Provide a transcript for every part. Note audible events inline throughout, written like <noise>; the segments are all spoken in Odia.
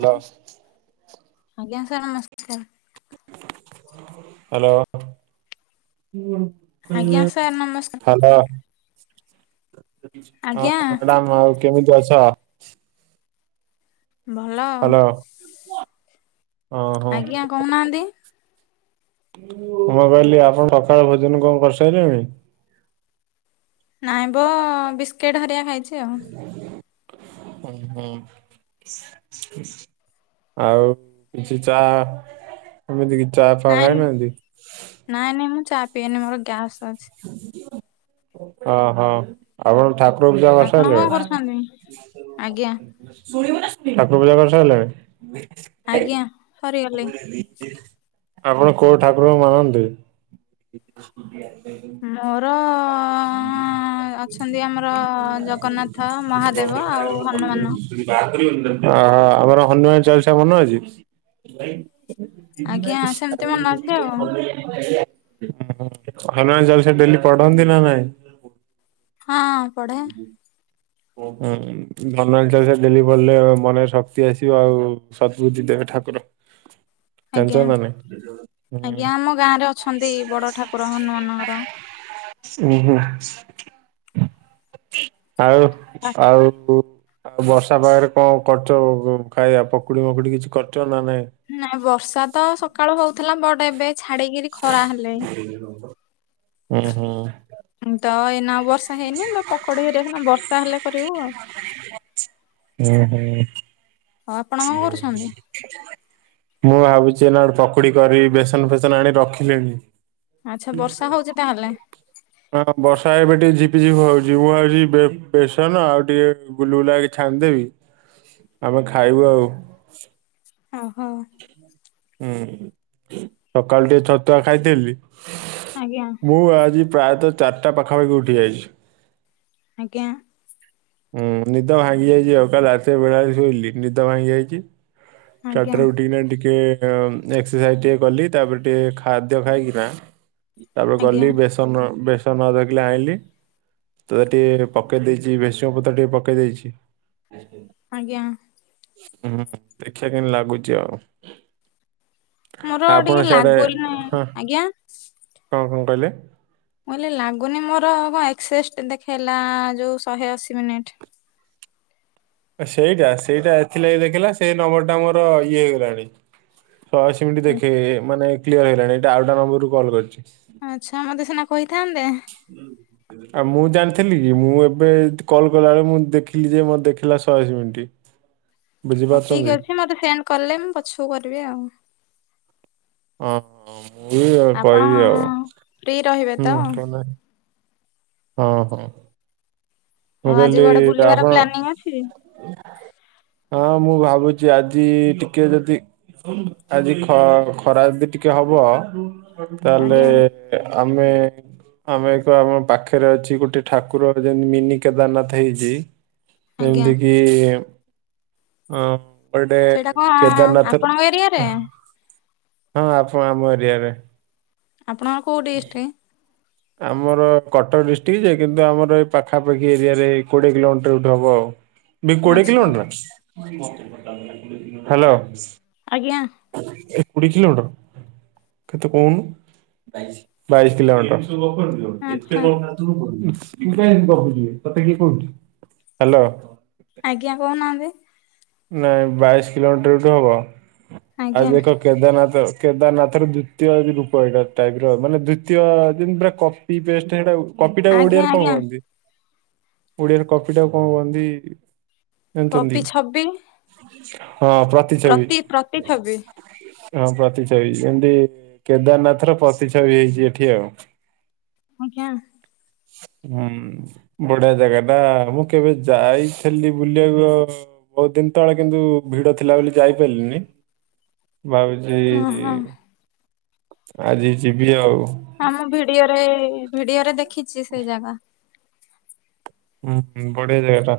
ହ୍ୟାଲୋ ହାଲୋ ଆଜ୍ଞା ସାର୍ ନମସ୍କାର। Hello hello. ଆଜ୍ଞା ସାର୍ ନମସ୍କାର <unintelligible> ଆଉ ଆଜ୍ଞା ମ୍ୟାଡାମ୍ ଆଉ କେମିତି ଅଛ? ଭଲ। ଓ ହୋ। ଆଜ୍ଞା କହୁନାହାନ୍ତି ମୁଁ କହିଲି ଆପଣ ସକାଳ ଭୋଜନ କଣ କରି ସାରିଲେଣି? ନାଇଁବ ବିସ୍କେଟ୍ ହେରିକା ଖାଇଚି ଆଉ। ଉଁ ହୁଁ। ଆଉ କିଛି ଚା ଏମିତି କି ଚା ଫା ନାଇଁ ଖାଇନାହାନ୍ତି? ନାଇଁ ନାଇଁ ମୁଁ ଚା ପିଏନି ମୋର ଗ୍ୟାସ୍ ଅଛି। ଓହୋ। ଆପଣ ଠାକୁର ପୂଜା ଆପଣ କଣ କରିସାରିଲେଣି? କରୁଛନ୍ତି ଆଜ୍ଞା ଠାକୁର ପୂଜା କରିସାରିଲେଣି? ଆଜ୍ଞା। ମୁଁ ସରିଗଲି ବୋଇଲେ ରିତେଶ। ଆପଣ କୋଉ ଠାକୁରଙ୍କୁ ମାନନ୍ତି? ମୋର ହ ଅଁ ଅଁ ଅଁ ଅଛନ୍ତି। ଆମର ଜଗନ୍ନାଥ, ଓହୋ ମହାଦେବ ଆଉ ହନୁମାନ। ଆମର ହନୁମାନ ଚାଳିଶା ମନେ ଅଛି? <unintelligible> ଉହୁଁ ଆଜ୍ଞା ସେମିତି ମନେ ଅଛି ଆଉ ହନୁମାନ ଚାଲିସା ଡେଲି ପଢନ୍ତି ନା ନାଇଁ? ହଁ ପଢ଼େ। ଓ <unintelligible> ହନୁମାନ ଚାଲିଷା ଡେଲି ପଢିଲେ ମନରେ ଶକ୍ତି ଆସିବ। ଆଉ ସଦବୁଧି ଦେବେ ଠାକୁର। <inaudible> ଆଜ୍ଞା‌, ଜାଣିଛ ନା ନାଇଁ? ଉଁ ଆଜ୍ଞା ଆମ ଗାଁ ରେ ଅଛନ୍ତି ବଡ ଠାକୁର ହନୁମାନଙ୍କର। <unintelligible> ଉହୁଁ। ଆଉ ଆଉ ବର୍ଷା ପାଗରେ କଣ କରିଚ ଖାଇବା? ପକୁଡି ଫକୁଡି କିଛି କରିଛ ନା ନାଇଁ? ନା ବର୍ଷା ତ ସକାଳୁ ହଉଥିଲା ବଟ ଏବେ ଛାଡିକିରି ଖରା ହେଲେଣି। ଏ ରଙ୍ଗ। ହୁଁ ହୁଁ। ତ ଏଇନା ବର୍ଷା ହେଇନି ନ ପକୋଡି ହେରା ବତ୍ରା ହେଲେ କରିବୁ ଆଉ। <unintelligible> ହୁଁ ହୁଁ <unintelligible> ଆଉ ଆପଣ କଣ କରୁଛନ୍ତି? <unintelligible> ମୁଁ ଭାବୁଛି ଏ ନା ଗୋଟେ ପକୁଡି କରିବି, ବେସନ ଫେସନ ଆଣି ରଖିଲିଣି। ଆଚ୍ଛା <unintelligible> ବର୍ଷା ହଉଛି ତାହେଲେ ହଁ ବର୍ଷା ଏବେ ଟିକେ ଝିପିଝପି ହଉଛି, ମୁଁ ଭାବୁଛି ବେ ବେସନ ଆଉ ଟିକେ ଗୁଲୁଗୁଲା ଏ ଛାଡିଦେବି, ଆମେ ଖାଇବୁ ଆଉ। ଓହୋ ହୁଁ ସକାଳୁ ଟିକେ ଛତୁଆ ଖାଇଥିଲି। ଆଜ୍ଞା। ମୁଁ ଆଜି ପ୍ରାୟତଃ ଚାରିଟା ପାଖାପାଖି ଉଠିଯାଇଛି। ଆଜ୍ଞା। ହୁଁ ନିଦ ଭାଙ୍ଗି ଯାଇଛି ଆଉ। କାଲି ରାତିରେ ବେଳାବେଳି ଶୋଇଲି। ନିଦ ଭାଙ୍ଗି ଯାଇଛି। ଆଜ୍ଞା ଚାରିଟାରୁ ଉଠିକିନା ଟିକେ ଏକ୍ସରସାଇଜି ଟିକେ କଲି। ତାପରେ ଟିକେ ଖାଦ୍ୟ ଖାଇକିନା ତାପରେ ଆଜ୍ଞା ଗଲି ବେଶ ଧନ ବେସନ ଅଧକିଲେ ଆଇଁଲି। ତ ଟିକେ ପକେଇ ଦେଇଛି ଭେସଙ୍ଗ ପତ୍ର ଟିକେ ପକେଇ ଦେଇଛି। ଆଜ୍ଞା। ହୁଁ ଦେଖିବା କେ ଲାଗୁଚ ଆଉ। ମୋର ଟିକେ ଆପଣ ସିଆଡେ, ଲାଗୁନି ହ ଆଜ୍ଞା। କଣ କଣ କହିଲେ? ମୁଁ କହିଲେ ଲାଗୁନି ମୋର କଣ ଏକ୍ସେ ଦେଖେଇଲା ଯୋଉ ଶହେ ଅଶୀ ମିନିଟ୍। ସେଇଟା ସେଇଟା ଏଥିଲାଗି ଦେଖେଇଲା ସେଇ ନମ୍ବର ଟା ମୋର ଇଏ ହେଇଗଲାଣି। ହ ସେମିତି ଦେଖେ ମାନେ କ୍ଲିୟର ହେଇଗଲାଣି, ଏଟା ଆଉଟା ନମ୍ବର ରୁ କଲ୍ କରିଛି। ଆଛା, ମତେ ସିନା କହିଥାନ୍ତେ। ଆଉ ମୁଁ ଜାଣିଥିଲି କି ମୁଁ ଏବେ କଲ କଲାବେଳେ ମୁଁ ଦେଖିଲି ଯେ ମତ ଦେଖିଲା ଶହେ ଅସି ମିଣ୍ଟିି। ହଉ ଠିକ୍ ଅଛି, ମତେ ସେଣ୍ଡ କଲେ ମୁଁ ପଛକୁ କରିବି ଆଉ। ହଁ ମୁଁ ବି ଆଉ ଆପଣ କହିବି ଆଉ। ଫ୍ରି ରହିବେ ତ? ହୁଁ କହୁନା ହଁ ହଁ। ମୁଁ ଆଉ ଆଜି କହିଲି କୁଆଡେ ବୁଲିବାର ଆପଣ? ପ୍ଲାନିଂ ଅଛି? ହଁ ମୁଁ ଭାବୁଛି ଆଜି ଟିକେ ଯଦି ଆଜି ଖ ଖରା ଅଦି ଟିକେ ହବ ଆଜ୍ଞା ତାହେଲେ ଆମେ ଆମେ ଏକ ଆମ ପାଖରେ ଅଛି ଗୋଟେ ଠାକୁର ଯେମତି ମିନି କେଦାରନାଥ ହେଇଚି ଆଜ୍ଞା ଯେମିତି କିି ଆ ପରଡେ ସେଇଟା କଣ କେଦାରନାଥରେ ଆପଣଙ୍କ ଏରିଆରେ ହଁ ଆପ ଆମ ଏରିଆରେ। ଆପଣଙ୍କ କୋଉଁ ଦିଷ୍ଟ? ଆମର କଟକ ଡିଷ୍ଟ୍ରିକ ଯେ କିନ୍ତୁ ଆମର ଏଇ ପାଖାପାଖି ଏରିଆରେ କୋଡିଏ କିଲୋମିଟର ଏଇଠୁ ହବ ବି କୋଡେ ଆଚ୍ଛା କିିଲୋ ମିଟର ହ୍ୟାଲୋ। ଆଜ୍ଞା। ଏ କୋଡିଏ କିଲୋମିଟର କେତେ କହୁନୁ ବାଇସ କିଲୋମିଟର। <unintelligible> ଏତେ ଆଚ୍ଛା କଣ ହ୍ୟାଲ। ଆଜ୍ଞା କହୁନାହାନ୍ତି। ନାଇଁ ବାଇଶ କିଲୋମିଟର ଏଠୁ ହବ ଆ ଆଜ୍ଞା ଦେଖ କେଦାରନାଥ କେଦାରନାଥ ର ଦ୍ଵିତୀୟ ରୂପ ଏଇଟା ଟାଇପ ର ମାନେ ଦ୍ଵିତୀୟ ଜିନ୍ ପୁରା କ ପି ପେଷ୍ଟ ହେଟାଉ କପିଟା ଆଜ୍ଞା ଓଡିଆରେ କ ଆଜ୍ଞା କୁହନ୍ତି ଓଡିଆରେ କପି ଟା କ କୁହନ୍ତି? ଜାନଚନ୍ତି? ହବି ହଁ ପ୍ରତିଛବି। ପ୍ରତି ଛବି ହଁ ପ୍ରତିଛବି ଏମତି କେଦାରନାଥ ର ପ୍ରତିଛବି ହେଇଛି ଏଠି ଆଉ। ଆଜ୍ଞା। ହୁଁ। ବଢିଆ ଜାଗାଟା ମୁଁ କେବେ ଯାଇଥିଲି ବୁଲିବାକୁ ବହୁତ୍ ଦିନ ତଳେ କିନ୍ତୁ ଭିଡ ଥିଲା ବୋଲି ଯାଇପାରିଲିନି। ଭାବୁଚି ଓହୋ ଆଜି ଯିବି ଆଉ। ହଁ ମୁଁ ଭିଡିଓରେ ଭିଡିଓରେ ଦେଖିଚି ସେଇ ଜାଗା। ଉହୁଁ ବଢିଆ ଜାଗା ଟା।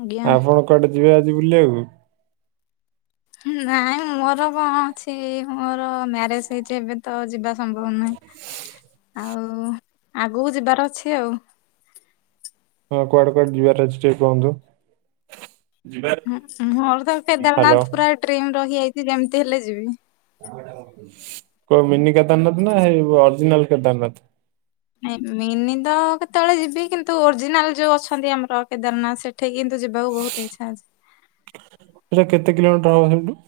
ଆଜ୍ଞା ଆପଣ କୁଆଡେ ଯିବେ ଆଜି ବୁଲିବାକୁ? ନାଇଁ ମୋର କ ଅଛି ମୋର ମ୍ୟାରେଜ ହେଇଚି ଏବେ ତ ଯିବା ସମ୍ଭବ ନୁହେଁ ଆଉ ଆଗକୁ ଯିବାର ଅଛି ଆଉ। ହଁ କୁଆଡେ କୁଆଡେ ଯିବାର ଅଛି ଟିଏ କୁହନ୍ତୁ? ହଁ ମୋର ତ ହ୍ୟାଲୋ କେଦାରନାଥ ପୁରା ଡ୍ରିମ୍ ରହିଯାଇଚି ଯେମିତି ହେଲେ ଯିବି। କୋଉ ମିନି କେଦାରନାଥ ନା ହେଁଇ ଅରଜିନାଲ କେଦାରନାଥ? ନାଇଁ ମିନି ତ କେତେବେଳେ ଯିବି କିନ୍ତୁ ଓରିଜିନାଲ ଯୋଉ ଅଛନ୍ତି ଆମର କେଦାରନାଥ ସେ ଠି କିନ୍ତୁ ଯିବାକୁ ବହୁତ ଇଚ୍ଛା ଅଛି। ହେଁଟା କେତେ କିଲୋମଟର ହବ ହେଇଟୁ?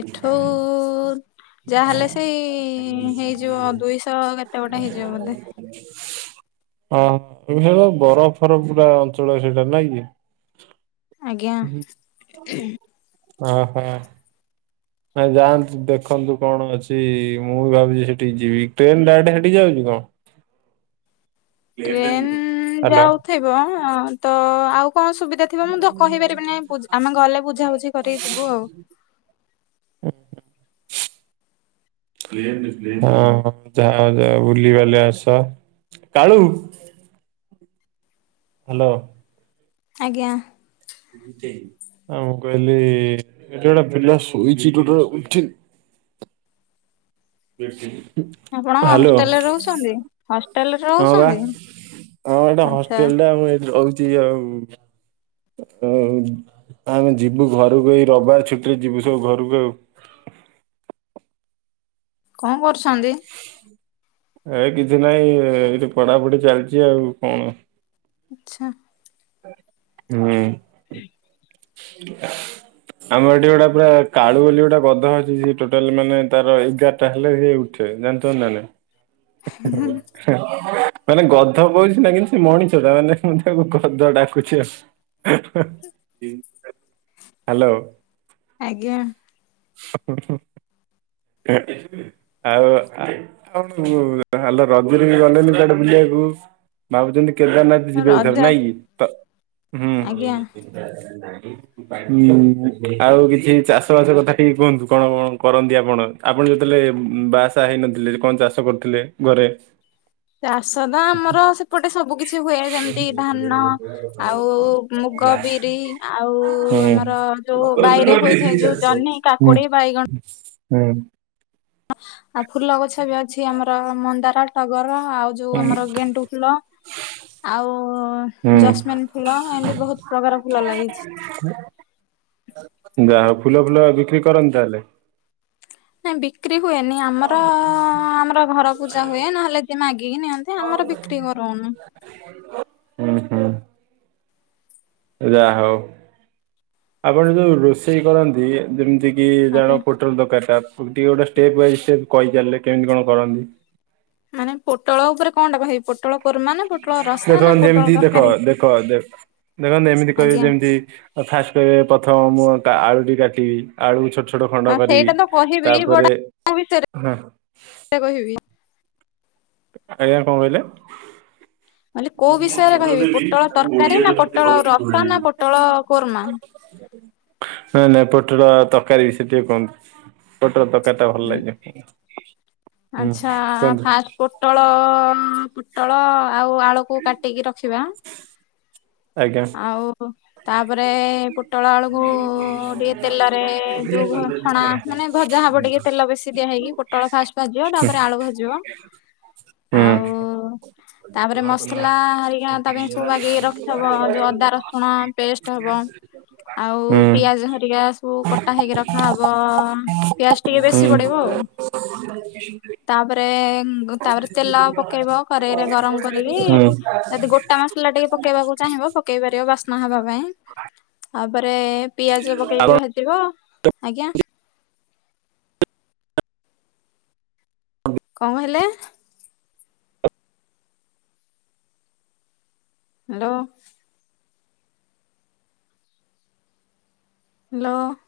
ଏଠୁ ଯାହାହଲେ ସେଇ ହେଇଯିବ ଦୁଇଶହ କେତେ ଗୋଟେ ହେଇଯିବ ବୋଧେ। ହ ହ <unintelligible> ବରଫ ଫରଫ ପୁରା ଅଞ୍ଚଳ ସେଇଟା ନାଇଁ କି? ଆଜ୍ଞା। ହଁ ହଁ। ନାଇ ଯାଆନ୍ତୁ ଦେଖନ୍ତୁ କଣ ଅଛି ମୁଁ ବି ଭାବୁଛି ସେଠିକି ଯିବି ଟ୍ରେନ ଡାଇରେକ୍ଟ ହେଠି ଯାଉଚି କଣ? ଟ୍ରେନ ହ୍ୟାଲୋ ଯାଉଥିବ ଆତ ଆଉ କଣ ସୁବି ଥିବ ମୁଁ ତ କହିପାରିବିନି ଗଲେ ବୁଝାବୁଝିି କରିକି ଯିବୁ ଆଉ। ଉହୁଁ। ହଁ ଯା ଯା ବୁଲିବାଲି ଆସ। କାଳୁ ହ୍ୟାଲୋ। ଆଜ୍ଞା। ମୁଁ କହିଲି ଏଠି ଗୋଟେ ପିଲା ଶୋଇଛି ଟୋଟାଲି ଉଠି ଆପଣ ହ୍ୟାଲୋ ହଷ୍ଟେଲରେ ରହୁଛନ୍ତି? ହଷ୍ଟେଲରେ ହଁ ବା। ହଁ ବା ରହୁଛନ୍ତି ଏଇଟା ଆଚ୍ଛା ହଷ୍ଟେଲଟା ମୁଁ ଏଠି ରହୁଛି ଆଉ। ହ ଆମେ ଯିବୁ ଘରକୁ ଏଇ ରବିବାର ଛୁଟିରେ ଯିବୁ ସବୁ ଘରକୁ ଆଉ। କଣ କରୁଛନ୍ତି? ଏ କିଛି ନାଇଁ ଏଇଠି ପଢାପଢି ଚାଲିଛି ଆଉ କଣ? ଆଛା। ହୁଁ। ହୁଁ ହ ଆମର ଏଠି ଗୋଟା ପୁରା କାଳୁ ବୋଲି ଗୋଟେ ଗଧ ଅଛି ସିଏ ଟୋଟାଲ ମାନେ ତାର ଏଗାରଟା ହେଲେ ସିଏ ଉ <unintelligible> ହୁଁ ହୁଁ। ମାନେ ଗଧ କହୁଛି ନା କିନ୍ତୁ ସେ ମଣିଛ ଟା ମାନେ ମୁଁ ତାକୁ ଗଧ ଡାକୁଛି ଆଉ। ହ୍ୟାଲୋ। ଆଜ୍ଞା। ହୁଁ ହୁଁ। <inaudible> ଆଉ ହ୍ୟାଲୋ ରଜରେ ବି ଗଲେନି କଆଡେ ବୁଲିବାକୁ? ଭାବୁଛନ୍ତି କେଦାରନାଥ ଯିବେ ରଜ ଏଥର ନାଇଁ କି ତ ଆଜ୍ଞା ହୁଁ। ଆଉ କିଛି ଚାଷ ବାସ କଥା ଟିକେ କୁହନ୍ତୁ, କଣ କଣ କରନ୍ତି ଆପଣ? ଆପଣ ଯେତେବେଳେ ବାହାସାହା ହେଇନଥିଲେ କଣ ଚାଷ କରୁଥିଲେ ଘରେ? ଚାଷ ତ ଆମର ସେପଟେ ସବୁ କିଛି ହୁଏ ହୁଁ ଯେମିତି ହୁଁ ହୁଁ ଧାନ ହୁଁ ଆଉ ମୁଗ, ବିରି ଆଉ ଆମର ଯୋଉ ବାଇରେ ହୋଇଥାଏ ଯୋଉ ଜହ୍ନି, କାକୁଡି, ବାଇଗଣ। ହୁଁ। ଆଉ ଫୁଲ ଗଛ ବି ଅଛି ଆମର ମନ୍ଦାର, ଟଗର ଆଉ ଯୋଉ ଆମର ଗେଣ୍ଡୁ ଫୁଲ। ଆଉ ଜସ୍ମିନ ଫୁଲ ଏମିତି ବହୁତ ପ୍ରକାର ଫୁଲ ଲାଗିଛି। ହ ଯାହା ହଉ ଫୁଲ ଫୁଲ ବିକ୍ରି କରନ୍ତି ତାହେଲେ? ନାଇଁ ବିକ୍ରି ହୁଏନି ଆମର ଆମର ଘର ପୂଜା ହୁଏ ନହେଲେ କିଏ ମାଗିକି ନିଅନ୍ତି। ଆମର ବିକ୍ରି କରଉନୁ ଉ ହୁଁ। ଯା ହଉ ଆପଣ ଯୋଉ ରୋଷେଇ କରନ୍ତି ଯେମିତି କିି ଆଜ୍ଞା। ଯାଉ ପୋ ଟଳ ତରକାରୀ ଟା ଟିକେ ଗୋଟେ ଷ୍ଟେପ୍ ବାଇ ଷ୍ଟେପ୍ କହିଚାରିଲେ କେମିତି କଣ କରନ୍ତି? ମାନେ ପୋଟଳ ଉପରେ କଣ ଟା କହିବି ପୋଟ ଦେଖ ଯେମିତି ଦେଖ ତରକାରୀ? ଦେଖ ଦେଖ ଦେଖନ୍ତୁ ଏମିତି କହିବେ ଆଜ୍ଞା ଯେମିତି ଫାଷ୍ଟ କହିବେ ପ୍ରଥମ ମୁଁ ଆଳୁଟି କାଟିବି। ଆଳୁ ଛୋଟ ଛୋଟ ଖଣ୍ଡ ହଁ କରିବି ସେଇଟା ତ କହିବି ତାପରେ ହ ଟା କହିବି? ଆଜ୍ଞା କଣ କହିଲେ? କହିଲି କୋଉ ବିଷୟରେ <inaudible> ନାଇଁ କହିବି ନାଇଁ ପୋଟଳ ତରକାରୀ ପୋଟଳ ନା ପୋଟଳ ରସା ନା ପୋଟଳ କୋରମା? ତରକାରୀ ବିଷୟରେ ଟିକେ କୁହନ୍ତୁ? ପୋଟଳ ତରକାରୀ ଟା ଭଲ ଲାଗେ। ହୁଁ ଆଚ୍ଛା କୁହନ୍ତୁ ଫାଷ୍ଟ। ପୋଟଳ ପୋଟଳ ଆଉ ଆଳୁକୁ କାଟିକି ରଖିବା। ଆଜ୍ଞା। ହୁଁ ଆଉ ତାପରେ ପୋଟଳ ଆଳୁକୁ ଟିକେ ତେଲରେ ଯୋଉ ଛଣା ହୁଁ ମାନେ ଭଜା ହବ ଟିକେ ତେଲ ବେଶୀ ଦିଆହଇକି ପୋଟଳ ଫାଷ୍ଟ ଭାଜିବ ତାପରେ ଆଳୁ ଭାଜିବ। ଆଉ ତାପରେ ମସଲା ହରିକା ତା ପାଇଁ ସବୁ ବାଗେଇ କି ରଖିଥବ ଯୋଉ ଅଦା ରସଣ ପେଷ୍ଟ ହବ ଆଉ ପିଆଜ ହରିକା ସବୁ କଟା ହେଇକି ରଖାହବ ପିଆଜ ଟିକେ ବେଶୀ ପଡିବ ଆଉ। ହ ହ <inaudible> ତାପରେ ତାପରେ ତେଲ ପକେଇବ କରେଇରେ ଗରମ କରିକି ହୁଁ ଯି ଗୋଟା ମସଲା ଟିକେ ପକେଇବାକୁ ଚାହିଁବ ପକେଇ ପାରିବ ବାସ୍ନା ହେବା ପାଇଁ ତାପରେ ପିଆଜ ଆପଣ ପକେଇକି ଭାଜି ବ ଆଜ୍ଞା। ହଁ। କଣ କହିଲେ? ହ୍ୟାଲୋ। ହଁ।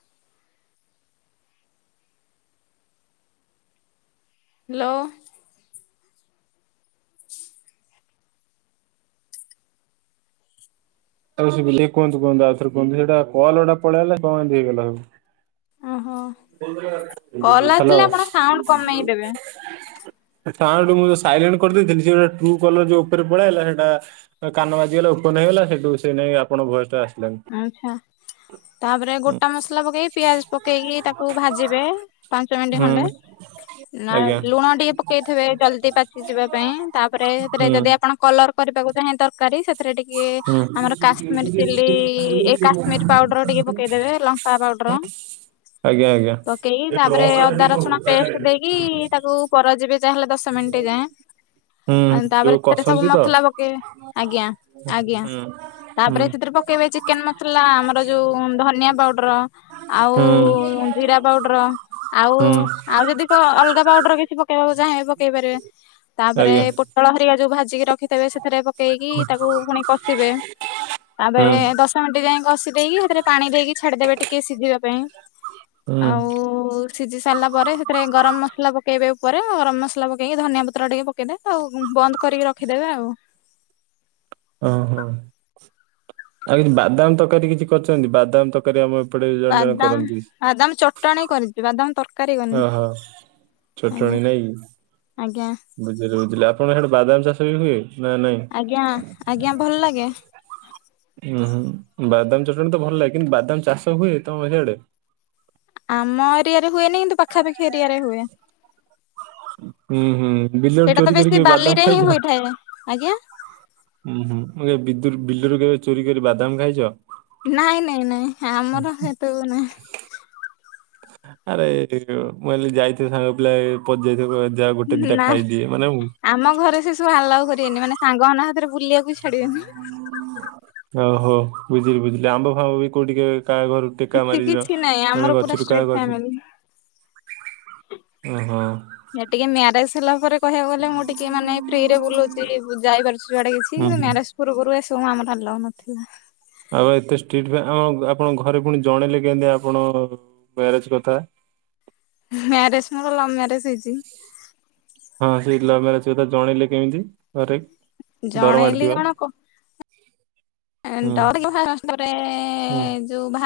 ହ୍ୟାଲୋ। ଆ କୁହନ୍ତୁ କୁହନ୍ତୁ ଆଉ ଥରେ କୁହନ୍ତୁ ସେଇଟା କଲଟା ପଳେଇଲାଲେ କଣ ହେଇଲା ଏମିତି ଓହୋ। କଲ୍ ଆସିଲେ ହ୍ୟାଲୋ। ଆପଣ ସାଉଣ୍ଡ କମେଇ ଦେବେ। ତା ଗୁ ମୁଁ ସାଇଣ୍ଟ କରିଦେଇଥିଲି ସେ ଗୋଟ ଟୁ କଲର ଯୋଉ ଉପରେ ପଳେଇଲା ସେଇଟା କାନ ବାଜିଗଲା ଓପନ ହେଇଗଲା ସେଠୁ ସେଇ ନେଇାଇ ଆପଣଙ୍କ ଭଏସ୍ ଟା ଆସିଲାନି। ଆଛା ତାପରେ ହୁଁ ଗୋଟା ମସଲା ପକେଇକି ପିଆଜ ପକେଇକି ତାକୁ କୁ ଭାଜିବେ ପାଞ୍ଚ ମିନିଟ୍ ହୁଁ ଖଣ୍ଡେ ନା ଆଜ୍ଞା ଲୁଣ ଟିକେ ପକେଇଥିବେ ଜଲଦି ପାଚିଯିବା ପାଇଁ ତାପରେ ସେଥିରେ ହୁଁ। ଯଦି ଆପଣ କଲର କରିବାକୁ ଯଁ ଦରକାରୀ ସେଥିରେ ଟିକେ ହୁଁ ଆମର କାଶ୍ମୀର ଚିଲି ଏଇ ଏ କାଶ୍ମୀର ପାଉଡର ଟିକେ ପକେଇଦେବେ ଲଙ୍କା ପାଉଡର। ଆଜ୍ଞା ଆଜ୍ଞା। ପକେଇକି ତାପରେ ଅଦା ରସୁଣ ପେଷ୍ଟ ଦେଇକି ତାକୁ କର ଯିବେ ଯାଁ ହେଲେ ଦଶ ମିନିଟ ଯାଁଏ। ହୁଁ ତାପରେ ଯୋଉ ସେ ସବୁ କଷନ୍ତି ତ। ମସଲା ପକେଇ ଆଜ୍ଞା ଆଜ୍ଞା। ହୁଁ ହୁଁ ତାପରେ ସେଥିରେ ପକେଇବେ ଚିକେନ ମସଲା ଆମର ଯୋଉ ଧନିଆ ପାଉଡର। ଆଉ ହୁଁ ଜିରା ପାଉଡର ଆଉ ହୁଁ ଆଉ ଯଦି ଅଲଗା ପାଉଡର କିଛି ପକେଇବାକୁ ଚାହିଁଲେ ପକେଇ ପାରିବେ ତାପରେ ଆଜ୍ଞା ପୋ ତଳହରିକ ଯୋଉ ଭାଜିକି ରଖିଥିବେ ସେଥିରେ ପକେଇକି ତାକୁ ପୁଣି କଷିବେ। ତାପରେ ହୁଁ ଦଶ ମିନିଟ୍ ଯାଇ କଷି ଦେଇେଇକି ସେଥିରେ ପାଣି ଦେଇକି ଛାଡିଦେବେ ଟିକେ ସିଝିବା ପାଇଁ। ହୁଁ ଆଉ ସିଝି ସାରିଲା ପରେ ସେଥିରେ ଗରମ ମସଲା ପକେଇବା ଉପରେ ଗରମ ମସଲା ପକେଇକି ଧନିଆ ପତ୍ର ଟିକେ ପକେଇଦେବେ ଆଉ ବନ୍ଦ କରିକି ରଖିଦେବେ ଆଉ। ଓହୋ ଆଉ କିଛି ବାଦାମ ତରକାରୀ କିଛି କରିଛନ୍ତି ବାଦାମ ତରକ ତରକାରୀ ଆମ ଏପଟେ ଜଣେ ଜଣେ ବାଦାମ କରନ୍ତି। ବାଦାମ ଚ ଚଟଣି କରିଚି, ବାଦାମ ତରକାରୀ କରିନି ଓହୋ ଚଟଣି ଆଜ୍ଞା ନାଇଁ କି? ଆଜ୍ଞା। ବୁଝିଲି ବୁଝିଲି ଆପଣ ହିଆଡୁ ବାଦାମ ଚାଷ ବି ହୁଏ ନା ନାଇଁ? ଆଜ୍ଞା ଆଜ୍ଞା ଭଲ ଲାଗେ। ଉୁଁ ହୁଁ ବାଦାମ ଚଟଣୀ ତ ଭଲ ଲାଗେ କିନ୍ତୁ ବାଦାମ ଚାଷ ହୁଏ ତମ ହିଆଡେ? ଆମ ଏରିଆରେ ହୁଏନି କିନ୍ତୁ ପାଖାପାଖି ଏରିଆରେ ହୁଏ। ହୁଁ ହୁଁ ବିଲରୁ ସେଇଟା ତ ଚୋରି ବେଶୀ କରିକି ବାଦାମ ବାଲିରେ ହିଁ ଖାଇଚ? ହୋଇଥାଏ ଆଜ୍ଞା ଉୁଁ ହୁଁ ଏ ବିଦୁରୁ ବିଲରୁ କେବେ ଚୋରି କରି ବାଦାମ ଖାଇଚ? ନାଇଁ ନାଇଁ ନାଇଁ ଆମର ହେତକ ନାହିଁ। ଆରେ ମୁଁ ଭାବିଲି ଯାଇଥିବେ ସାଙ୍ଗ ପିଲା ପଶିଯାଇଥିବ ଯାହା ଗୋଟେ ନାହିଁ ଦିଟା ନାଇଁ ଖାଇଦି ଏ ମାନେ ଆମ ଘରେ ସେ ସବୁ ଆଲାଉ କରିବେନି, ମାନେ ସାଙ୍ଗ ମାନଙ୍କ ସାଥିରେ ବୁଲିବାକୁ ବି ଛାଡିବେନି। ଓହୋ ବୁଝିଲି ବୁଝିଲି ଆମ୍ବ ଫାମ୍ବ ବି କୋଉ ଟିକେ କାହା ଘରୁ ଟେକା କିଛି ମାରିଥିଲ କିଛି ନାହିଁ ଆମର ମାନେ ପୁରା ଗଛରୁ କାହା ଷ୍ଟ୍ରିଟ୍ ଗଛ ଓହୋ ଯେ ଟିକେ ମ୍ୟାରେଜ ହେଲା ପରେ କହିବାକୁ ଗଲେ ମୁଁ ଟି ଟିକେ ମାନେ ଫ୍ରିରେ ବୁଲୁଚି ଯାଇପାରୁଚି ଯୁଆଡେ କିଛି ହୁଁ ତ ହୁଁ ମ୍ୟାରେ ପୂର୍ବରୁ ଏସବୁ ଆମର ଆଲାଉ ନଥିଲା। ଆଉ ଏତେ ଷ୍ଟ୍ରିଟ୍ ପାଇଁ ଆଉ ଆପଣଙ୍କ ଘରେ ପୁଣି ଜଣେଇଲେ କେମତି ଆପଣ ମ୍ୟାରେଜ କଥା? ମ୍ୟାରେଜ ମୋର ଲଭ୍ ମ୍ୟାରେଜ ହେଇଚି। ହଁ ସେଇ ଲଭ ମ୍ୟାରେଜ୍ କଥା ଜଣେଇଲେ କେମିତି ଘରେ? ଡର ଜଣେଇଲି ମାଡିଥିବ କଣ କ ହୁଁ ଡରିଲୁ ଫାଷ୍ଟ ତାପରେ ହୁଁ। ଯୋଉ ଭା